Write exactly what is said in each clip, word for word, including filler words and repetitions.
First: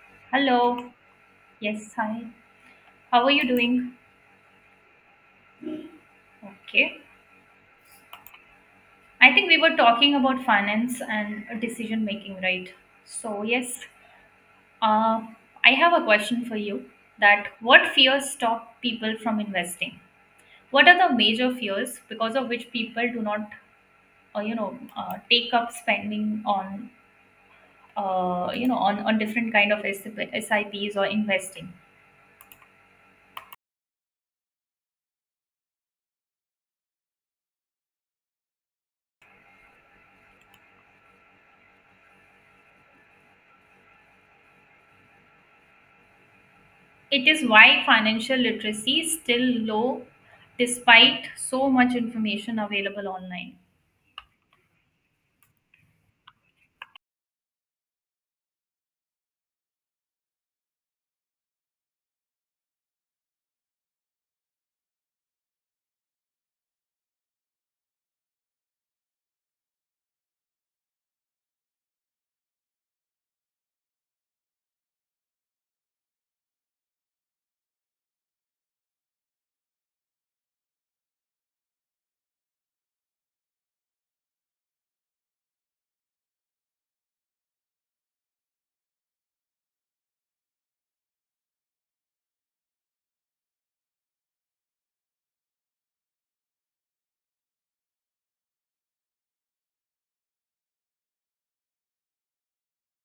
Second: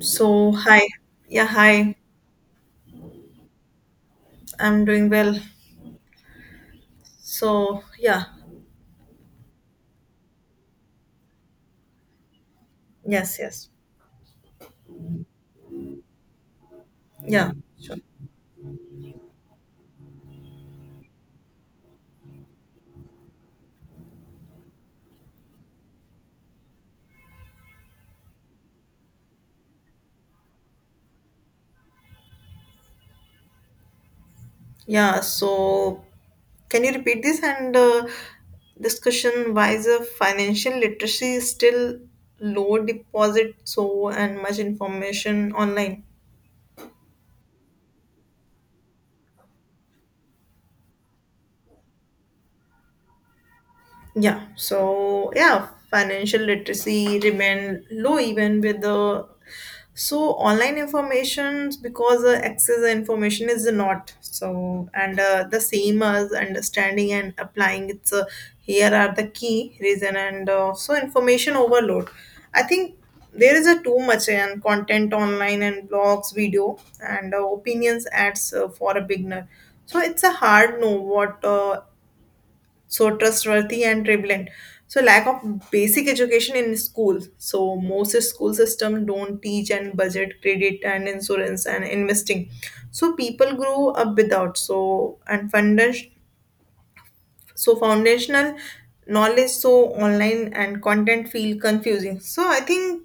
So, hi. Hello. Yeah, Yes, hi. hi. How are you doing? I'm doing well. Okay. So, yeah. I think we were talking about finance and decision making, right? Yes, So, yes. yes, uh, I have a question for you that Yeah, what sure. fears stop people from investing? What are the major fears because of which people do not, uh, you know, uh, take up spending on, uh, you know, on, on different kind of S I Ps or investing? Yeah, so can you repeat this and uh, discussion why is the financial literacy is still low deposit so and much information online? It is why financial literacy is still low despite so much information available online. Yeah, so yeah, financial literacy remain low even with the so online informations because uh, access the information is not so and uh, the same as understanding and applying it's. Uh, here are the key reason and uh, so information overload. I think there is a too much and content online and blogs video and uh, opinions ads uh, for a beginner, so it's a hard know what, uh, so trustworthy and prevalent. So lack of basic education in schools, so most school system don't teach and budget credit and insurance and investing, so people grow up without so and funders, so foundational knowledge, so online and content feel confusing. So I think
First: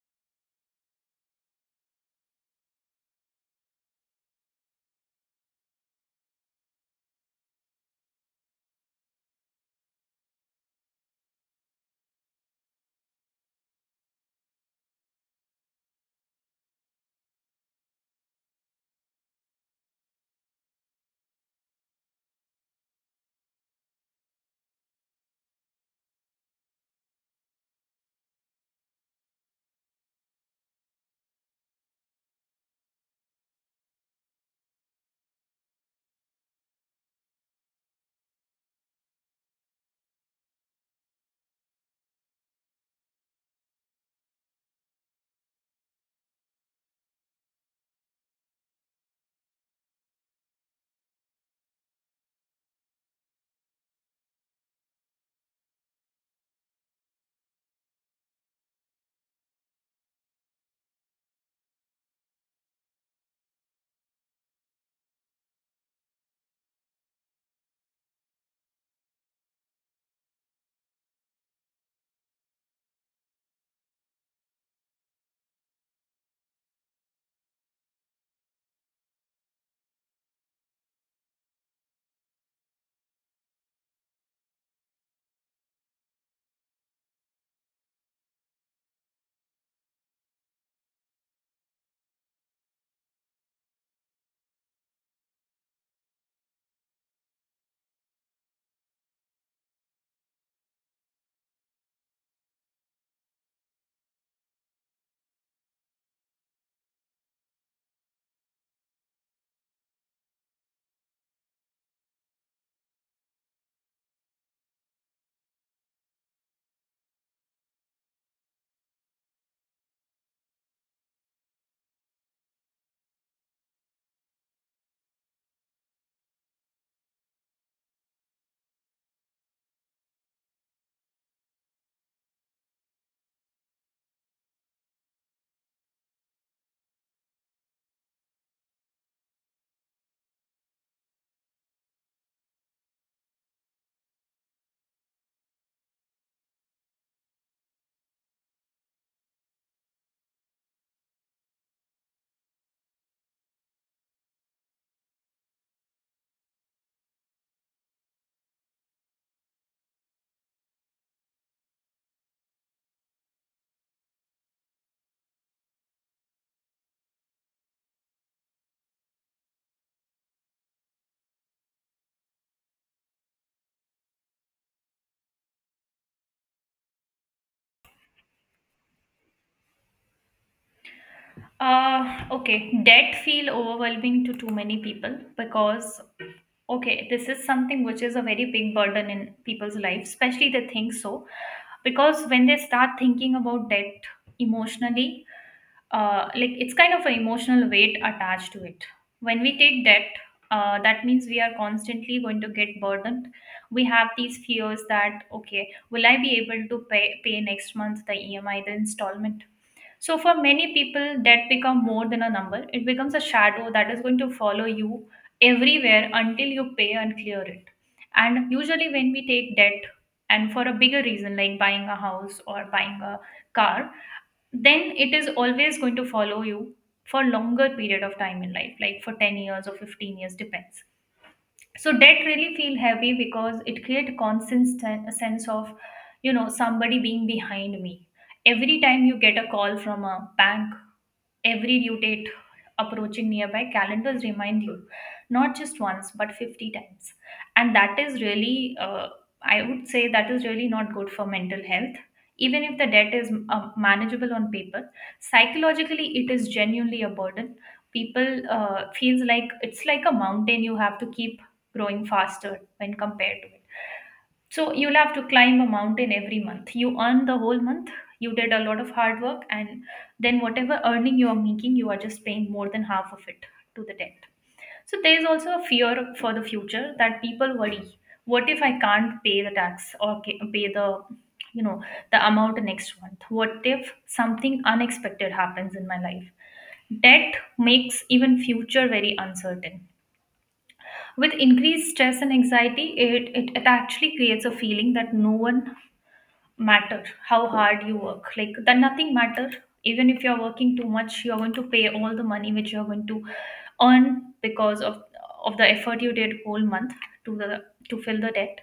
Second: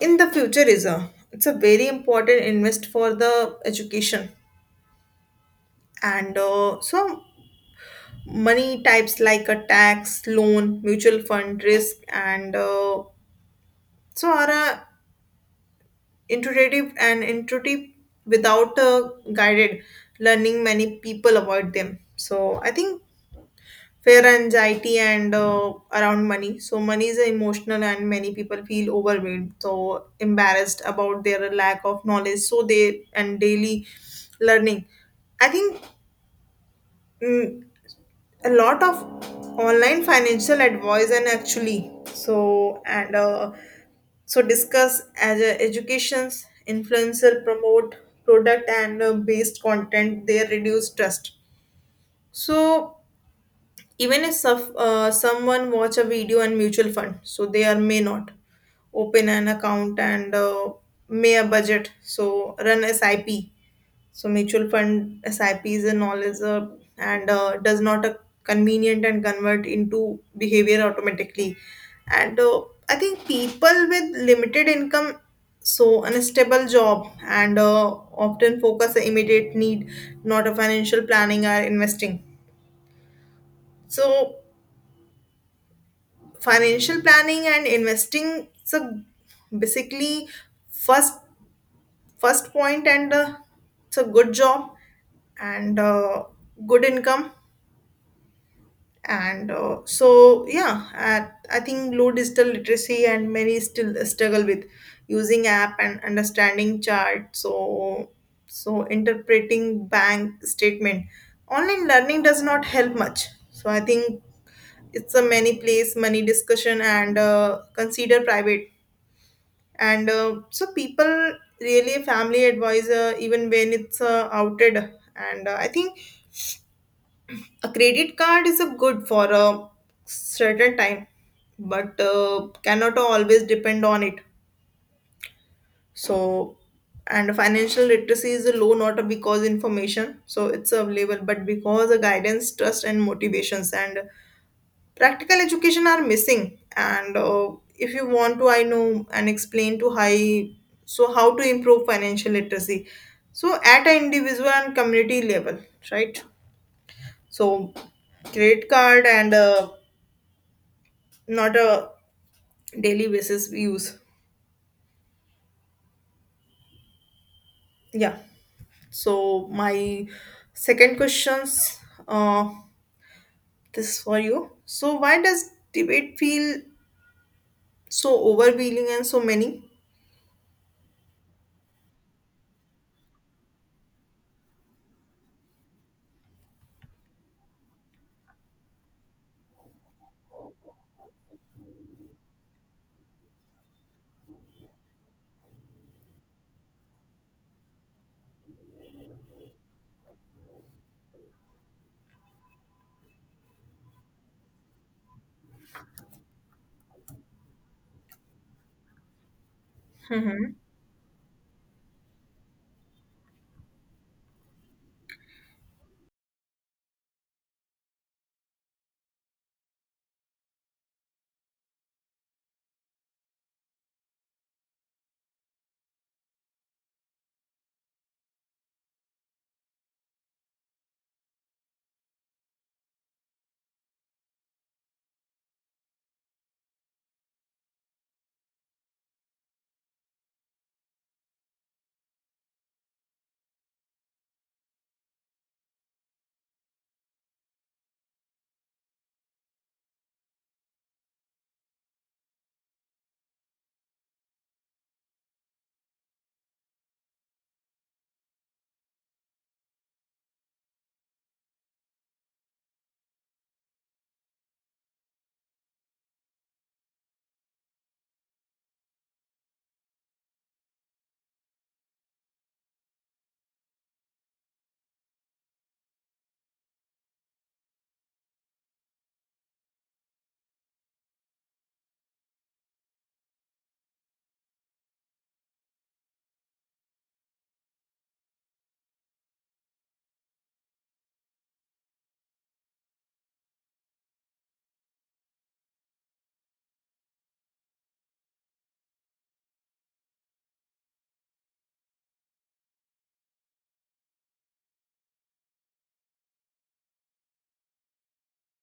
in the future is a it's a very important invest for the education and uh, so money types like a tax, loan, mutual fund, risk, and uh, so are uh, intuitive and intuitive without uh, guided learning. Many people avoid them. So I think fear, anxiety, and uh, around money. So money is emotional, and many people feel overwhelmed, so embarrassed about their lack of knowledge. So they and daily learning. I think. mm, a lot of online financial advice and actually so and uh, so discuss as a educations influencer promote product and uh, based content they reduce trust. So even if suff- uh, someone watch a video on mutual fund, so they are may not open an account and uh, may a budget so run sip, so mutual fund S I Ps and all is a and uh, does not a convenient and convert into behavior automatically. And uh, I think people with limited income, so unstable job, and uh, often focus on immediate need, not a financial planning or investing. So financial planning and investing, so basically first first point and uh, it's a good job and uh, good income and uh, so yeah at, I think low digital literacy and many still struggle with using app and understanding chart, so so interpreting bank statement online learning does not help much. So I think it's a many place money discussion and uh, consider private and uh, so people really family advisor even when it's uh, outed. And uh, I think a credit card is a good for a certain time, but uh, cannot always depend on it. So and financial literacy is low not because information so it's available but because the guidance trust and motivations and practical education are missing, and uh, if you want to I know and explain to high, so how to improve financial literacy, so at an individual and community level, right? So credit card and uh, not a daily basis we use, yeah. So my second questions, uh, this for you. So why does debate feel so overwhelming and so many? Uh, okay, debt feel overwhelming to too many people because okay, this is something which is a very big burden in people's lives, especially they think so. Because when they start thinking about debt emotionally, uh, like it's kind of an emotional weight attached to it. When we take debt, uh, that means we are constantly going to get burdened. We have these fears that okay, will I be able to pay pay next month the E M I, the installment? So for Hmm. many people, debt become more than a number. It becomes a shadow that is going to follow you everywhere until you pay and clear it. And usually, when we take debt, and for a bigger reason like buying a house or buying a car, then it is always going to follow you for longer period of time in life like for ten years or fifteen years depends. So debt really feel heavy because it create a constant sen- a sense of, you know, somebody being behind me every time you get a call from a bank. Every due date approaching nearby, calendars remind you not just once but fifty times. And that is really, uh, I would say, that is really not good for mental health. Even if the debt is uh, manageable on paper, psychologically it is genuinely a burden. People uh, feels like it's like a mountain you have to keep growing faster when compared to it. So you'll have to climb a mountain every month. You earn the whole month. You did a lot of hard work, and then whatever earning you are making, you are just paying more than half of it to the debt. So there's also a fear for the future that people worry: what if I can't pay the tax or ca- pay the, you know, the amount next month? What if something unexpected happens in my life? Debt makes even future very uncertain. With increased stress and anxiety, it, it, it actually creates a feeling that no one matter how hard you work like that nothing matter, even if you're working too much you're going to pay all the money which you're going to earn because of of the effort you did whole month to the to fill the debt.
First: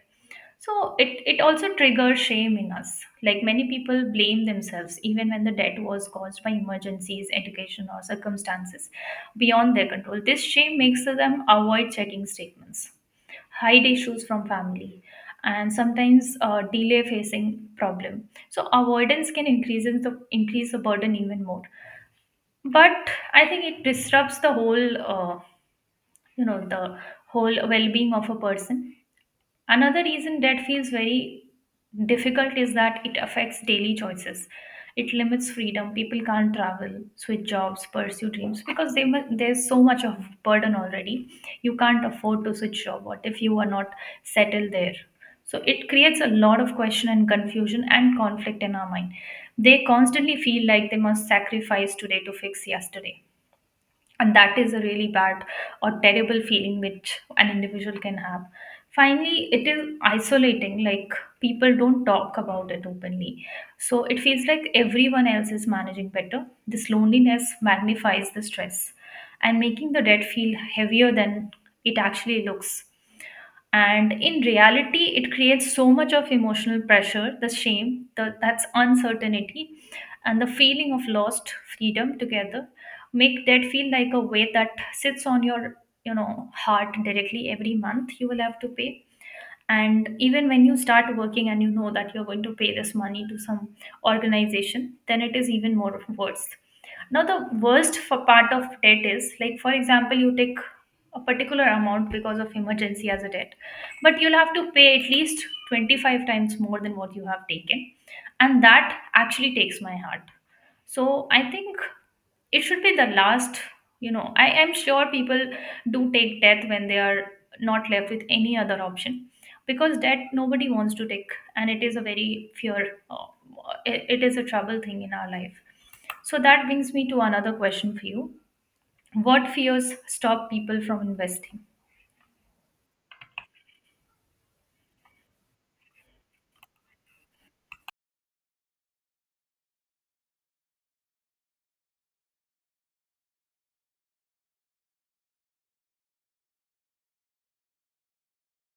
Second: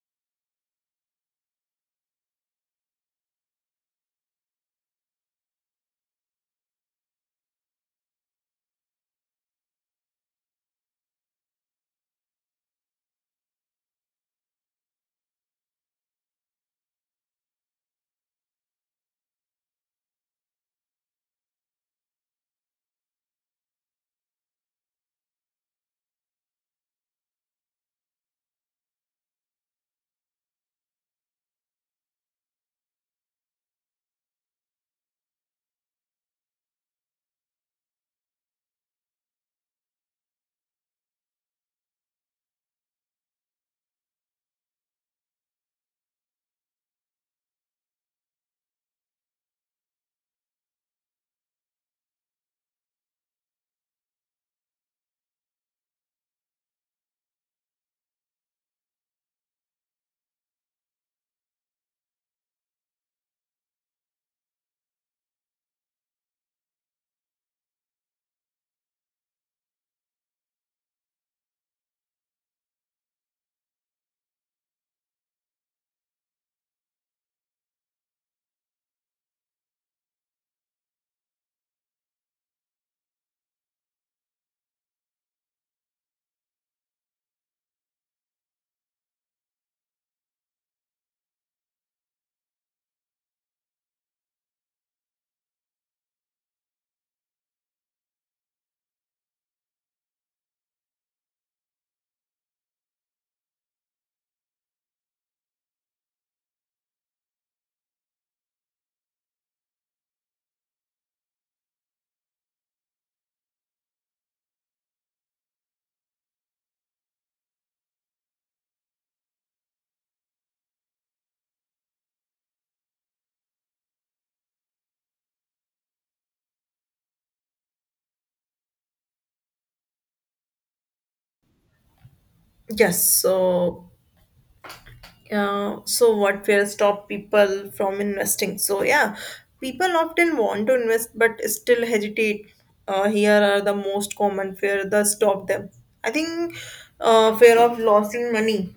So it it also triggers shame in us, like many people blame themselves even when the debt was caused by emergencies, education or circumstances beyond their control. This shame makes them avoid checking statements, hide issues from family, and sometimes uh, delay facing problem. So avoidance can increase in the increase the burden even more. But I think it disrupts the whole, uh, you know, the whole well-being of a person. Another reason debt feels very difficult is that it affects daily choices. It limits freedom. People can't travel, switch jobs, pursue dreams because they, mu- there's so much of burden already. You can't afford to switch job. What if you are not settled there? So it creates a lot of question and confusion and conflict in our mind. They constantly feel like they must sacrifice today to fix yesterday, and that is a really bad or terrible feeling which an individual can have. Finally, it is isolating, like people don't talk about it openly, so it feels like everyone else is managing better. This loneliness magnifies the stress and making the debt feel heavier than it actually looks. And in reality, it creates so much of emotional pressure, the shame, the, that's uncertainty and the feeling of lost freedom together make that feel like a weight that sits on your, you know, heart directly. Every month you will have to pay, and even when you start working and you know that you're going to pay this money to some organization, then it is even more worse. Now the worst for part of debt is like, for example, you take a particular amount because of emergency as a debt, but you'll have to pay at least twenty-five times more than what you have taken, and that actually takes my heart. So I think it should be the last. You know, I am sure people do take death when they are not left with any other option, because debt nobody wants to take, and it is a very fear, uh, it it is a trouble thing in our life. So that brings me to another question for you: what fears stop people from investing? Yes. So uh, so what will stop people from investing, so yeah, people often want to invest but still hesitate. Uh, here are the most common fear that stop them. I think uh, fear of losing money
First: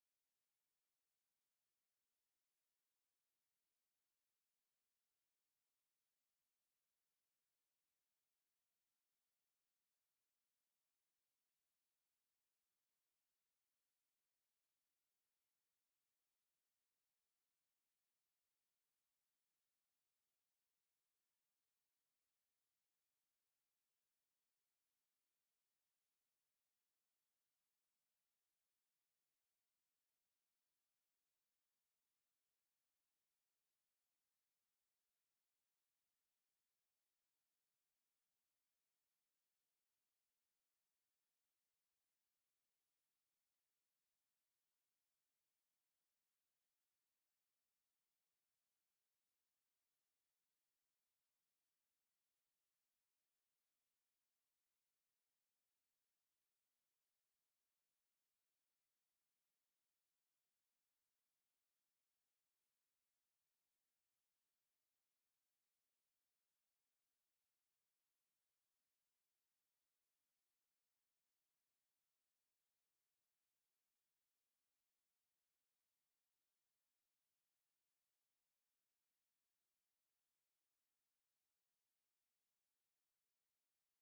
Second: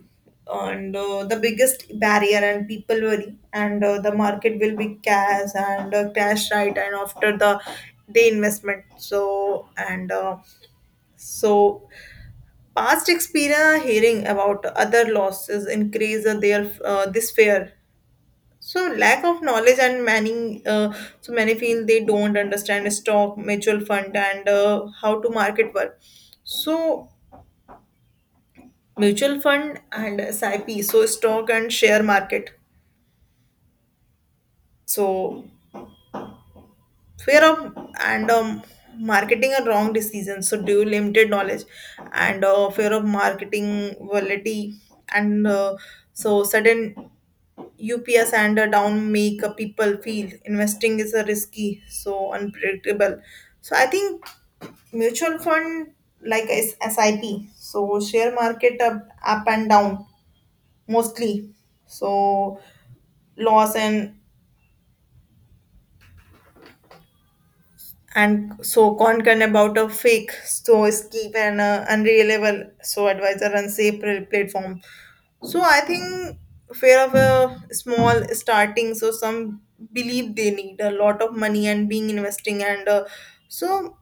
and uh, the biggest barrier, and people worry and uh, the market will be cash and uh, cash right and after the day investment so and uh, so past experience hearing about other losses increase their uh, this fear. So lack of knowledge and many, uh, so many feel they don't understand stock, mutual fund, and uh, how to market work. So mutual fund and S I P, so stock and share market. So fear of and um, marketing a wrong decision. So due limited knowledge and uh, fear of marketing volatility and uh, so sudden ups and a down make uh, people feel investing is a risky, so unpredictable. So I think mutual fund like is S I P, so share market up, up and down mostly. So loss and and so concern about a fake, so skip and uh, unreliable, so advisor and safe platform. So I think fear of a small starting. So some believe they need a lot of money and being investing and uh, so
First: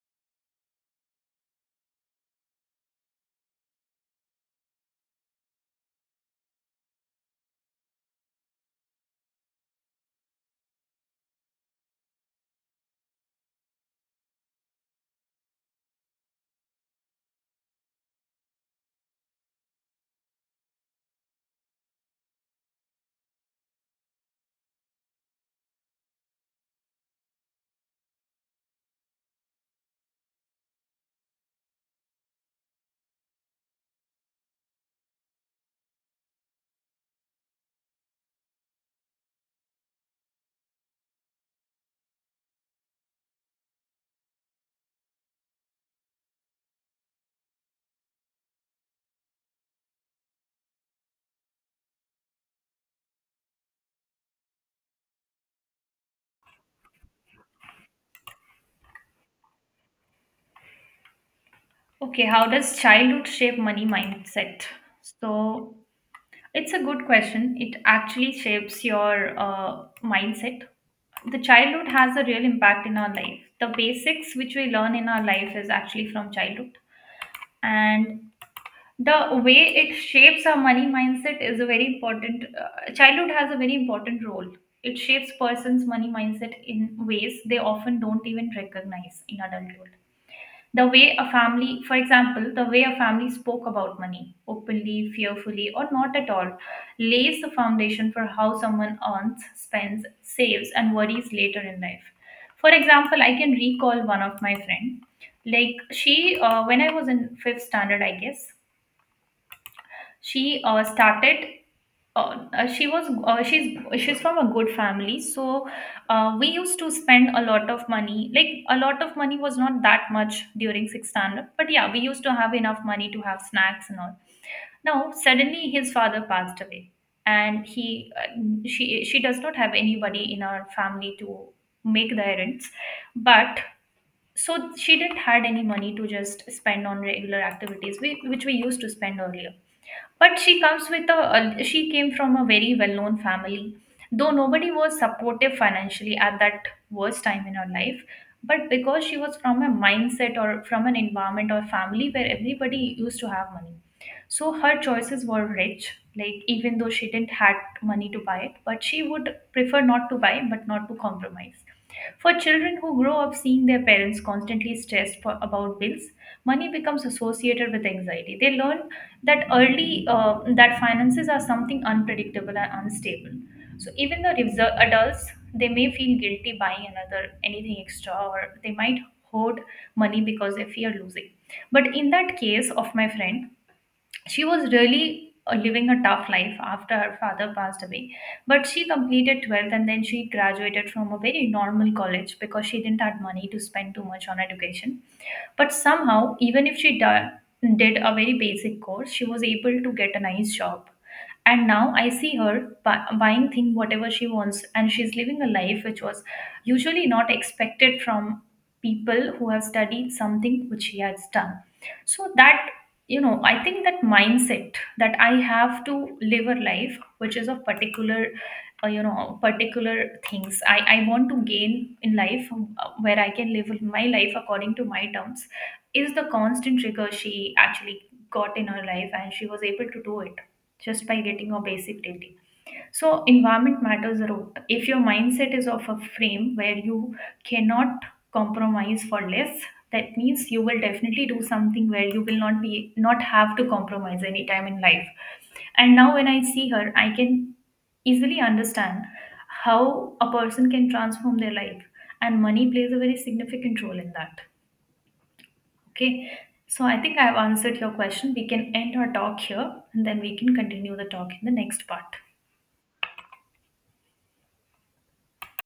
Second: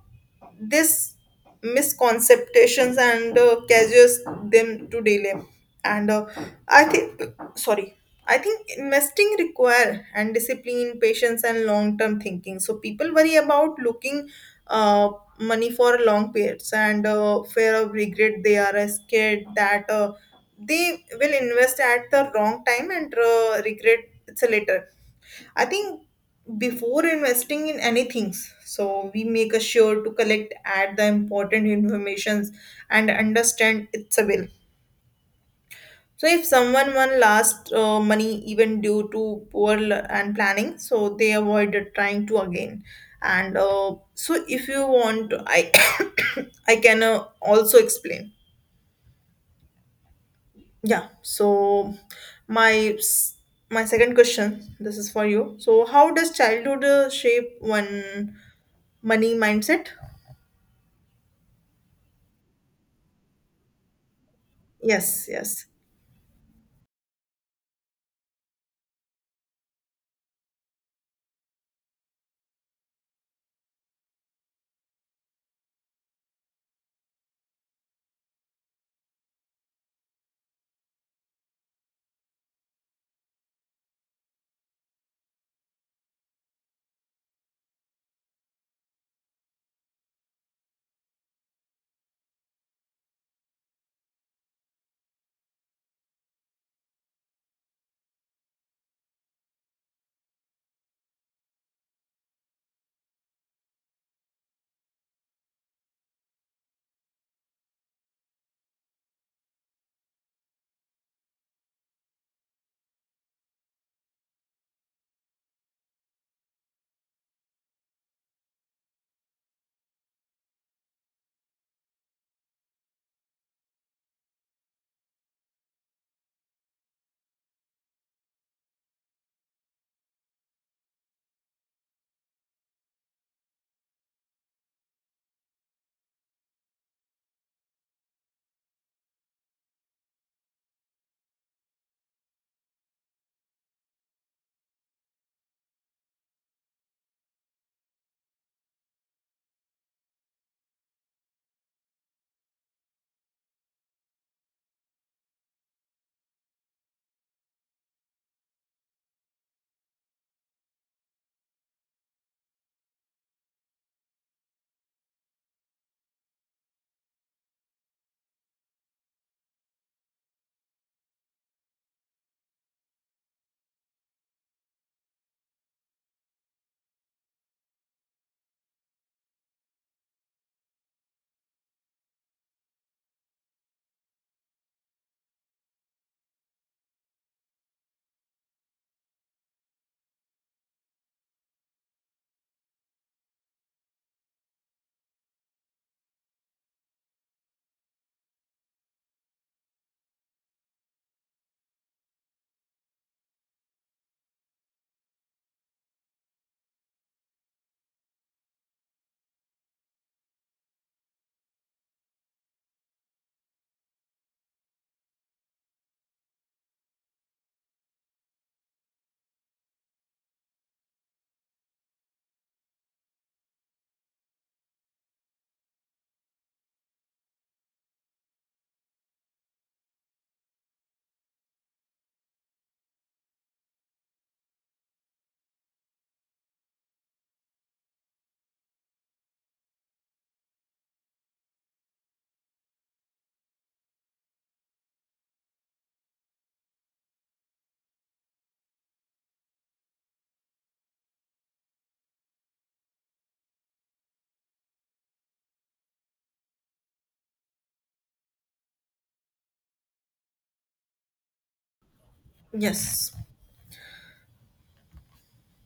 this misconceptions and uh, causes them to delay and uh, I think sorry I think investing require and discipline patience and long term thinking, so people worry about looking uh, money for long periods and uh, fear of regret. They are uh, scared that uh, they will invest at the wrong time and uh, regret it's later. I think before investing in anything, so we make a sure to collect add the important informations and understand its will. So if someone won last uh, money even due to poor l- and planning, so they avoided trying to again. And uh, so if you want, I I can uh, also explain. Yeah. So my s- my second question, this is for you. So how does childhood uh, shape one money mindset? Okay, how does childhood shape money mindset? Yes, So yes, it's a good question. It actually shapes your, uh, mindset. The childhood has a real impact in our life. The basics which we learn in our life is actually from childhood. And the way it shapes our money mindset is a very important, uh, childhood has a very important role. It shapes person's money mindset in ways they often don't even recognize in adulthood. The way a family, for example, the way a family spoke about money openly, fearfully or not at all, lays the foundation for how someone earns, spends, saves and worries later in life. For example, I can recall one of my friend. Like she, uh, when I was in fifth standard, I guess, she uh, started, uh, uh, she was uh, she's she's from a good family. So, uh, we used to spend a lot of money, like a lot of money was not that much during sixth standard, but yeah, we used to have enough money to have snacks and all. Now suddenly his father passed away, and he, uh, she she does not have anybody in our family to make the errands. But so she didn't had any money to just spend on regular activities we, which we used to spend earlier. But she comes with a a- she came from a very well-known family, though nobody was supportive financially at that worst time in her life. But because she was from a mindset or from an environment or family where everybody used to have money, so her choices were rich, like even though she didn't had money to buy it, but she would prefer not to buy but not to compromise. For children who grow up seeing their parents constantly stressed for, about bills, money becomes associated with anxiety. They learn that early, uh, that finances are something unpredictable and unstable. So even the reser- adults, they may feel guilty buying another anything extra, or they might hoard money because they fear losing. But in that case of my friend, she was really uh, living a tough life after her father passed away. But she completed twelfth and then she graduated from a very normal college because she didn't have money to spend too much on education. But somehow, even if she di- did a very basic course, she was able to get a nice job. And now I see her bu- buying thing whatever she wants, and she's living a life which was usually not expected from people who have studied something which she has done. So that, you know, I think that mindset, that I have to live a life which is of particular, uh, you know, particular things i i want to gain in life, um, uh, where I can live my life according to my terms, is the constant rigor she actually got in her life, and she was able to do it just by getting a basic degree. So, environment matters a lot. If your mindset is of a frame where you cannot compromise for less, that means you will definitely do something where you will not be not have to compromise any time in life. And now, when I see her, I can easily understand how a person can transform their life, and money plays a very significant role in that. Okay. So, I think I've answered your question. We can end our talk here and then we can continue the talk in the next part. yes.